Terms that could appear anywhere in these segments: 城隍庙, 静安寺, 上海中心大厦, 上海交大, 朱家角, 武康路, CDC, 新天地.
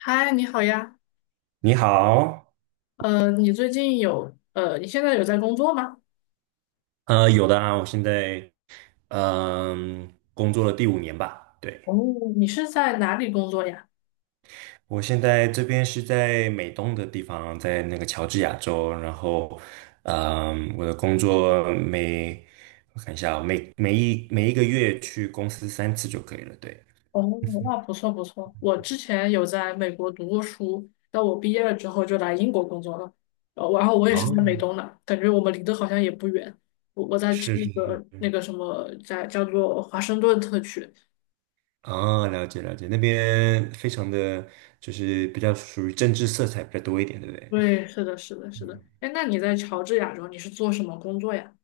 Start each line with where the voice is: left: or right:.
left: 嗨，你好呀。
right: 你好。
left: 你现在有在工作吗？
right: 有的啊。我现在工作了第五年吧，对。
left: 哦，你是在哪里工作呀？
right: 我现在这边是在美东的地方，在那个乔治亚州，然后我的工作我看一下啊，每一个月去公司三次就可以了，对。
left: 哦，那不错不错。我之前有在美国读过书，但我毕业了之后就来英国工作了。然后我也是在美
right: 哦。
left: 东的，感觉我们离得好像也不远。我在
right: 是
left: 那
right: 是
left: 个
right: 是。
left: 那个什么，在叫做华盛顿特区。
right: 哦，了解了解。那边非常的就是比较属于政治色彩比较多一点，对不对？
left: 对，是的，是的，是的。哎，那你在乔治亚州，你是做什么工作呀？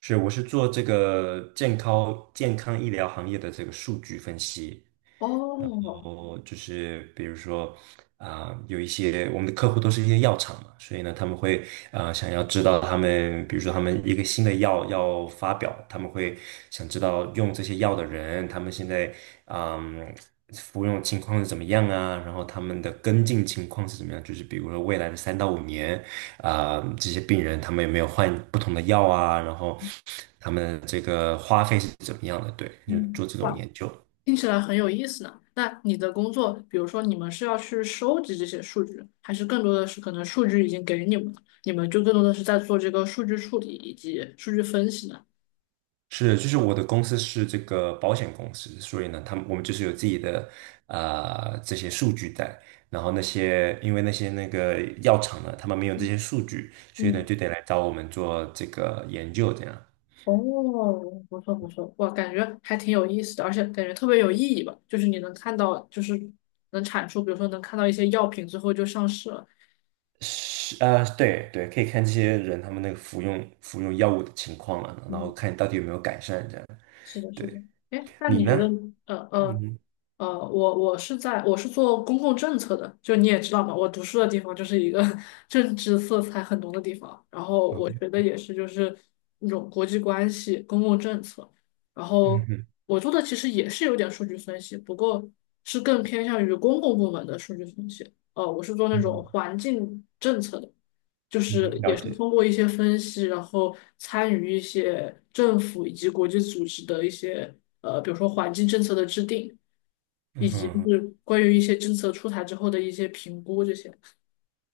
right: 是，我是做这个健康医疗行业的这个数据分析。
left: 哦，
right: 后就是比如说有一些我们的客户都是一些药厂嘛，所以呢，他们会想要知道他们，比如说他们一个新的药要发表，他们会想知道用这些药的人，他们现在嗯、服用情况是怎么样啊，然后他们的跟进情况是怎么样，就是比如说未来的三到五年这些病人他们有没有换不同的药啊，然后他们这个花费是怎么样的，对，就
left: 嗯。
right: 做这种
left: 哇。
right: 研究。
left: 听起来很有意思呢。那你的工作，比如说你们是要去收集这些数据，还是更多的是可能数据已经给你们了，你们就更多的是在做这个数据处理以及数据分析呢？
right: 是，就是我的公司是这个保险公司，所以呢，我们就是有自己的啊这些数据在，然后因为那个药厂呢，他们没有这些数据，所以呢
left: 嗯，
right: 就得来找我们做这个研究，这样。
left: 哦，不错不错，哇，感觉还挺有意思的，而且感觉特别有意义吧。就是你能看到，就是能产出，比如说能看到一些药品最后就上市了。
right: 是啊，对对，可以看这些人他们那个服用药物的情况了，然后
left: 嗯。
right: 看到底有没有改善这样。
left: 是的，是的。
right: 对。
left: 哎，那
right: 你
left: 你觉得，
right: 呢？
left: 呃
right: 嗯
left: 呃
right: 哼。
left: 我是做公共政策的，就你也知道嘛，我读书的地方就是一个 政治色彩很浓的地方，然后我觉得也是就是那种国际关系、公共政策，然
right: 嗯哼。嗯
left: 后
right: 哼。
left: 我做的其实也是有点数据分析，不过是更偏向于公共部门的数据分析。我是做那
right: 嗯
left: 种
right: 哼。
left: 环境政策的，就
right: 嗯
left: 是
right: 哼了
left: 也是
right: 解。
left: 通过一些分析，然后参与一些政府以及国际组织的一些比如说环境政策的制定，
right: 嗯
left: 以及就
right: 哼。
left: 是关于一些政策出台之后的一些评估这些。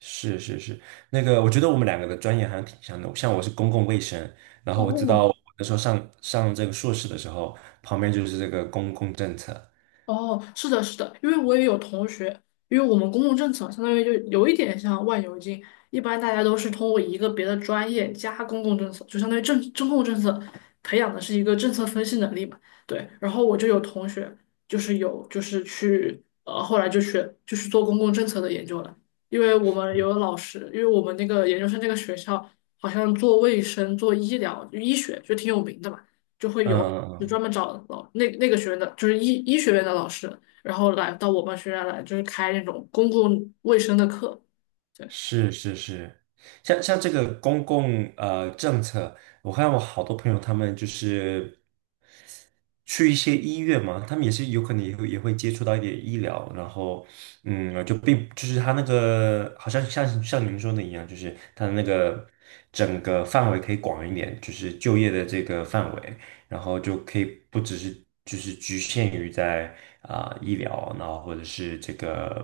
right: 是是是。那个我觉得我们两个的专业好像挺像的，像我是公共卫生，然后我知道
left: 哦，
right: 我那时候上这个硕士的时候，旁边就是这个公共政策。
left: 哦，是的，是的，因为我也有同学，因为我们公共政策相当于就有一点像万油精，一般大家都是通过一个别的专业加公共政策，就相当于政中共政策培养的是一个政策分析能力嘛。对，然后我就有同学就是有就是去后来就学就是做公共政策的研究了，因为我们有老师，因为我们那个研究生那个学校好像做卫生、做医疗、医学就挺有名的嘛。就会有就
right: 嗯。
left: 专门找那个学院的，就是医学院的老师，然后来到我们学院来，就是开那种公共卫生的课。对。
right: 是是是。像这个公共政策，我看我好多朋友他们就是去一些医院嘛，他们也是有可能也会接触到一点医疗，然后就是他那个好像像您说的一样，就是他的那个整个范围可以广一点，就是就业的这个范围，然后就可以不只是就是局限于在医疗，然后或者是这个。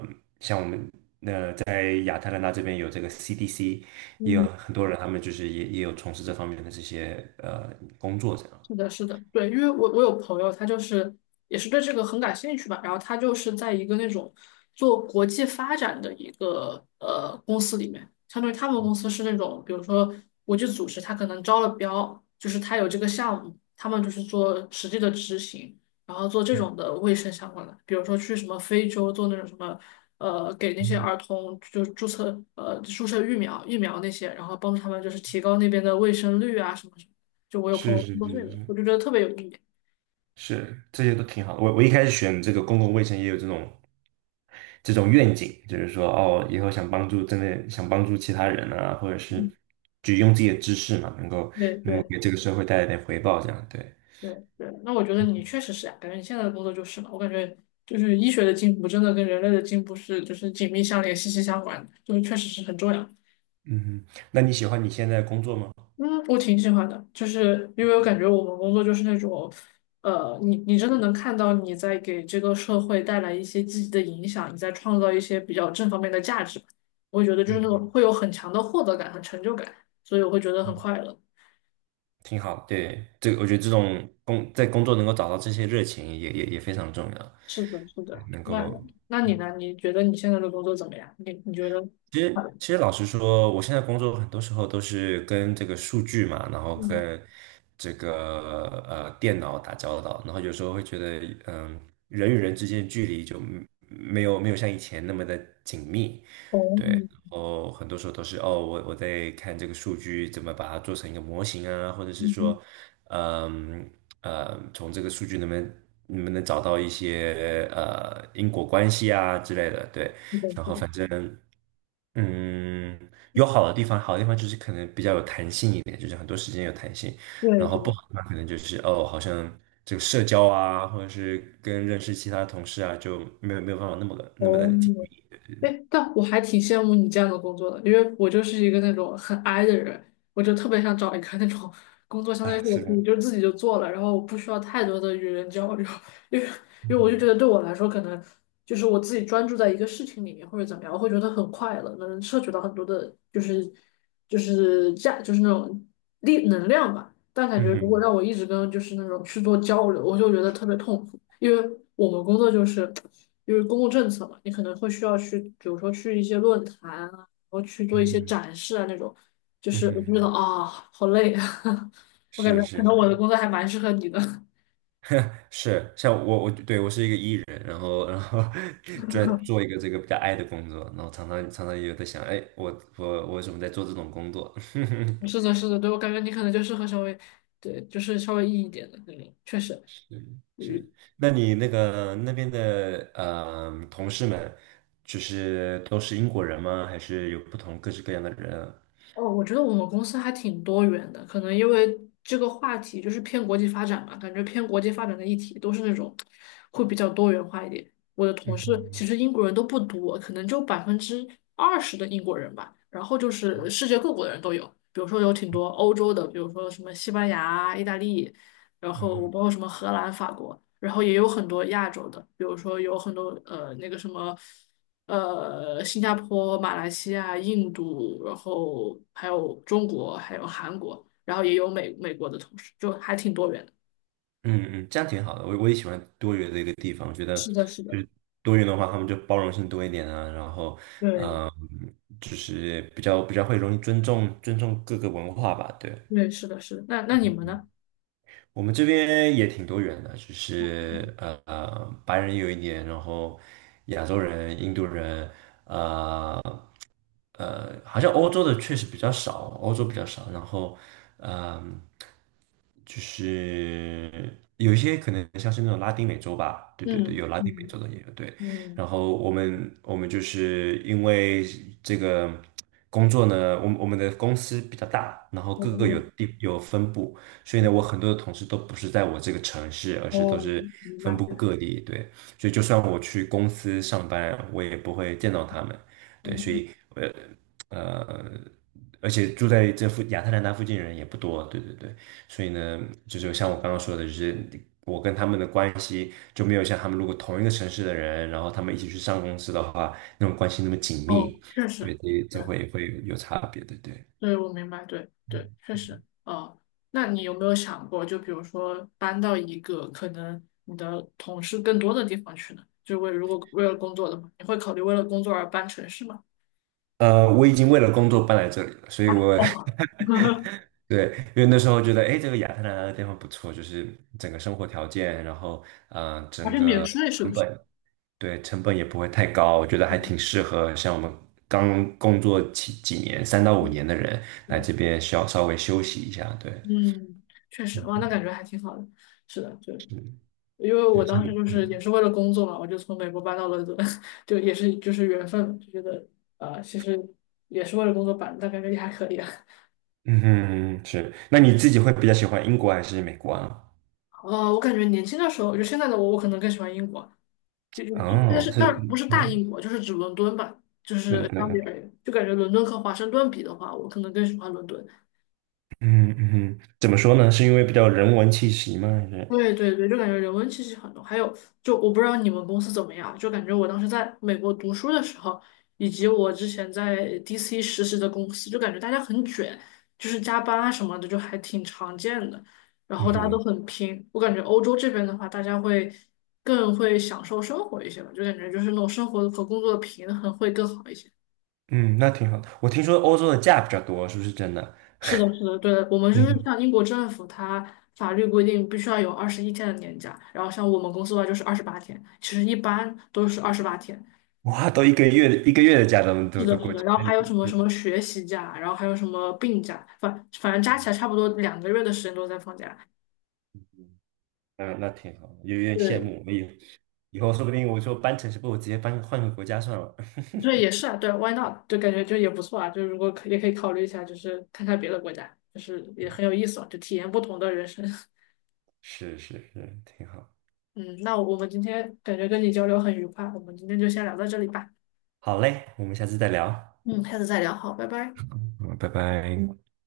right: 在亚特兰大这边有这个 CDC,也有
left: 嗯。
right: 很多人，他们就是也有从事这方面的这些工作，这样。
left: 是的，是的，对，因为我有朋友，他就是也是对这个很感兴趣吧，然后他就是在一个那种做国际发展的一个公司里面，相当于他们公司是那种，比如说国际组织，他可能招了标，就是他有这个项目，他们就是做实际的执行，然后做这种的卫生相关的，比如说去什么非洲做那种什么给那些
right: 嗯。
left: 儿童就是注射疫苗那些，然后帮助他们就是提高那边的卫生率啊什么什么。就我有朋
right: 是
left: 友工
right: 是
left: 作岁
right: 是
left: 的，
right: 是。
left: 我就觉得特别有意义。
right: 是这些都挺好的。我一开始选这个公共卫生也有这种愿景，就是说哦，以后想帮助真的想帮助其他人啊，或者是
left: 嗯
right: 就用自己的知识嘛，能够
left: 对
right: 能够
left: 对
right: 给这个社会带来点回报，这样对。
left: 对对，那我觉得你确实是啊，感觉你现在的工作就是嘛，我感觉就是医学的进步真的跟人类的进步是就是紧密相连、息息相关的就是确实是很重要。
right: 嗯哼。那你喜欢你现在的工作吗？
left: 嗯，我挺喜欢的，就是因为我感觉我们工作就是那种，你真的能看到你在给这个社会带来一些积极的影响，你在创造一些比较正方面的价值吧，我会觉得就是那
right: 嗯。
left: 种会有很强的获得感和成就感，所以我会觉得很快乐。
right: 挺好，对，这个我觉得这种工作能够找到这些热情也非常重要，
left: 是的，是的。
right: 能
left: 那
right: 够
left: 那你呢？你觉得你现在的工作怎么样？你觉得？
right: 其实老实说，我现在工作很多时候都是跟这个数据嘛，然后
left: 嗯，
right: 跟这个电脑打交道，然后有时候会觉得嗯、人与人之间的距离就没有像以前那么的紧密，
left: 哦，
right: 对。然后很多时候都是哦，我在看这个数据怎么把它做成一个模型啊，或者是
left: 嗯，
right: 说，嗯从这个数据能不能找到一些因果关系啊之类的，对。
left: 是的，
right: 然
left: 是
right: 后
left: 的，
right: 反正嗯，有好的地方，好的地方就是可能比较有弹性一点，就是很多时间有弹性，
left: 对
right: 然后不
left: 对，
right: 好的话，可能就是哦，好像这个社交啊，或者是跟认识其他同事啊，就没有办法那么的
left: 哦，
right: 紧密。
left: 哎，但我还挺羡慕你这样的工作的，因为我就是一个那种很 i 的人，我就特别想找一个那种工作，相当于
right: 啊，
left: 是我
right: 是
left: 可
right: 的。
left: 以就自己就做了，然后我不需要太多的与人交流，因为因为我就觉
right: 嗯。
left: 得对我来说，可能就是我自己专注在一个事情里面或者怎么样，我会觉得很快乐，能摄取到很多的，就是就是价，就是那种力能量吧。但感觉
right: 嗯
left: 如果
right: 哼。
left: 让我一直跟就是那种去做交流，我就觉得特别痛苦，因为我们工作就是公共政策嘛，你可能会需要去，比如说去一些论坛啊，然后去做
right: 嗯
left: 一些
right: 哼。
left: 展示啊那种，就
right: 嗯
left: 是我就觉得
right: 哼。
left: 啊，好累啊，我感
right: 是
left: 觉可
right: 是
left: 能我的
right: 是
left: 工作还蛮适合你的。
right: 是，像我我是一个 E 人，然后 在做一个这个比较 I 的工作，然后常常也有在想，哎，我为什么在做这种工作？
left: 是的，是的，对，我感觉你可能就适合稍微，对，就是稍微硬一点的那种，确实，
right: 是是。那你那个那边的同事们，就是都是英国人吗？还是有不同各式各样的人啊？
left: 哦，我觉得我们公司还挺多元的，可能因为这个话题就是偏国际发展嘛，感觉偏国际发展的议题都是那种会比较多元化一点。我的同事其
right: 嗯
left: 实英国人都不多，可能就20%的英国人吧，然后就是世界各国的人都有，比如说有挺多欧洲的，比如说什么西班牙、意大利，然后我包括什么荷兰、法国，然后也有很多亚洲的，比如说有很多那个什么。新加坡、马来西亚、印度，然后还有中国，还有韩国，然后也有美国的同事，就还挺多元的。
right: 嗯嗯，这样挺好的。我也喜欢多元的一个地方，我觉得
left: 是的，是的，
right: 就是多元的话，他们就包容性多一点啊，然后
left: 对
right: 嗯，就是比较会容易尊重各个文化吧。对，
left: 对，是的，是的。那你们呢？
right: 我们这边也挺多元的，就是白人有一点，然后亚洲人、印度人。呃好像欧洲的确实比较少，欧洲比较少。然后，嗯、就是有一些可能像是那种拉丁美洲吧，对对对，
left: 嗯
right: 有拉丁美洲
left: 嗯
right: 的也有对。
left: 嗯，
right: 然后我们就是因为这个工作呢，我们的公司比较大，然后
left: 我
right: 各
left: 们
right: 个
left: 也
right: 有地有分部，所以呢，我
left: 嗯
right: 很多的同事都不是在我这个城市，而是都
left: 哦，
right: 是
left: 明
right: 分
left: 白，
right: 布
left: 对，
right: 各地。对，所以就算我去公司上班，我也不会见到他们。对，所
left: 嗯
right: 以呃，而且住在亚特兰大附近的人也不多，对对对。所以呢，就是像我刚刚说的，就是我跟他们的关系就没有像他们如果同一个城市的人，然后他们一起去上公司的话，那种关系那么紧
left: 哦，
right: 密，
left: 确实。
right: 对，这
left: 对。
right: 这会有差别，对对。
left: 对，我明白，对对，确实，哦，那你有没有想过，就比如说搬到一个可能你的同事更多的地方去呢？就为如果为了工作的话，你会考虑为了工作而搬城市吗？
right: 我已经为了工作搬来这里了，所以我
left: 哦，
right: 对。因为那时候觉得，哎，这个亚特兰大的地方不错，就是整个生活条件，然后，
left: 而
right: 整
left: 且免
right: 个
left: 税是
right: 成
left: 不是？
right: 本。对，成本也不会太高，我觉得还
left: 嗯
right: 挺适合像我们刚工作几年，三到五
left: 嗯，
right: 年的人
left: 是
right: 来这
left: 的
right: 边稍微休息一下。对。
left: 嗯，确实，哇，
right: 嗯。
left: 那感觉还挺好的。是的，就
right: 是
left: 因为
right: 是
left: 我
right: 是
left: 当
right: 的。
left: 时就是也是为了工作嘛，我就从美国搬到了伦敦，就也是就是缘分，就觉得其实也是为了工作搬的但感觉也还可以啊。
right: 嗯。嗯哼。是。那你自己会比较喜欢英国还是美国啊？
left: 我感觉年轻的时候，就现在的我，我可能更喜欢英国，就就就，但
right: 哦，
left: 是
right: 是。
left: 但不是大
right: 嗯。
left: 英国，就是指伦敦吧，就是相比而
right: 嗯。
left: 言，就感觉伦敦和华盛顿比的话，我可能更喜欢伦敦。
right: 嗯。嗯哼。怎么说呢？是因为比较人文气息吗？还是？
left: 对对对，就感觉人文气息很浓。还有，就我不知道你们公司怎么样，就感觉我当时在美国读书的时候，以及我之前在 DC 实习的公司，就感觉大家很卷，就是加班啊什么的，就还挺常见的。然
right: 嗯
left: 后大家都
right: 哼。
left: 很拼，我感觉欧洲这边的话，大家会更会享受生活一些吧，就感觉就是那种生活和工作的平衡会更好一些。
right: 嗯，那挺好的。我听说欧洲的假比较多，是不是真的？
left: 是的，是的，对的我们就是
right: 嗯。
left: 像英国政府，它法律规定必须要有21天的年假，然后像我们公司的话就是二十八天，其实一般都是二十八天。
right: 哇，都一个月一个月的假都
left: 是
right: 都
left: 的，
right: 都
left: 是
right: 过去
left: 的，
right: 了，
left: 然后
right: 那
left: 还有什
right: 你
left: 么什
right: 就。
left: 么学习假，然后还有什么病假，反正加起来差不多2个月的时间都在放假。
right: 嗯，那挺好的，有点羡
left: 对，
right: 慕。我以后说不定我说搬城市，不如直接搬换个国家算了。
left: 对，也是啊，对，why not？就感觉就也不错啊，就如果也可以考虑一下，就是看看别的国家，就是也
right: 嗯，
left: 很有意思嘛，就体验不同的人生。
right: 是是是，挺好。
left: 嗯，那我们今天感觉跟你交流很愉快，我们今天就先聊到这里吧。
right: 好嘞，我们下次再聊。
left: 嗯，下次再聊，好，拜拜。
right: 嗯，拜拜。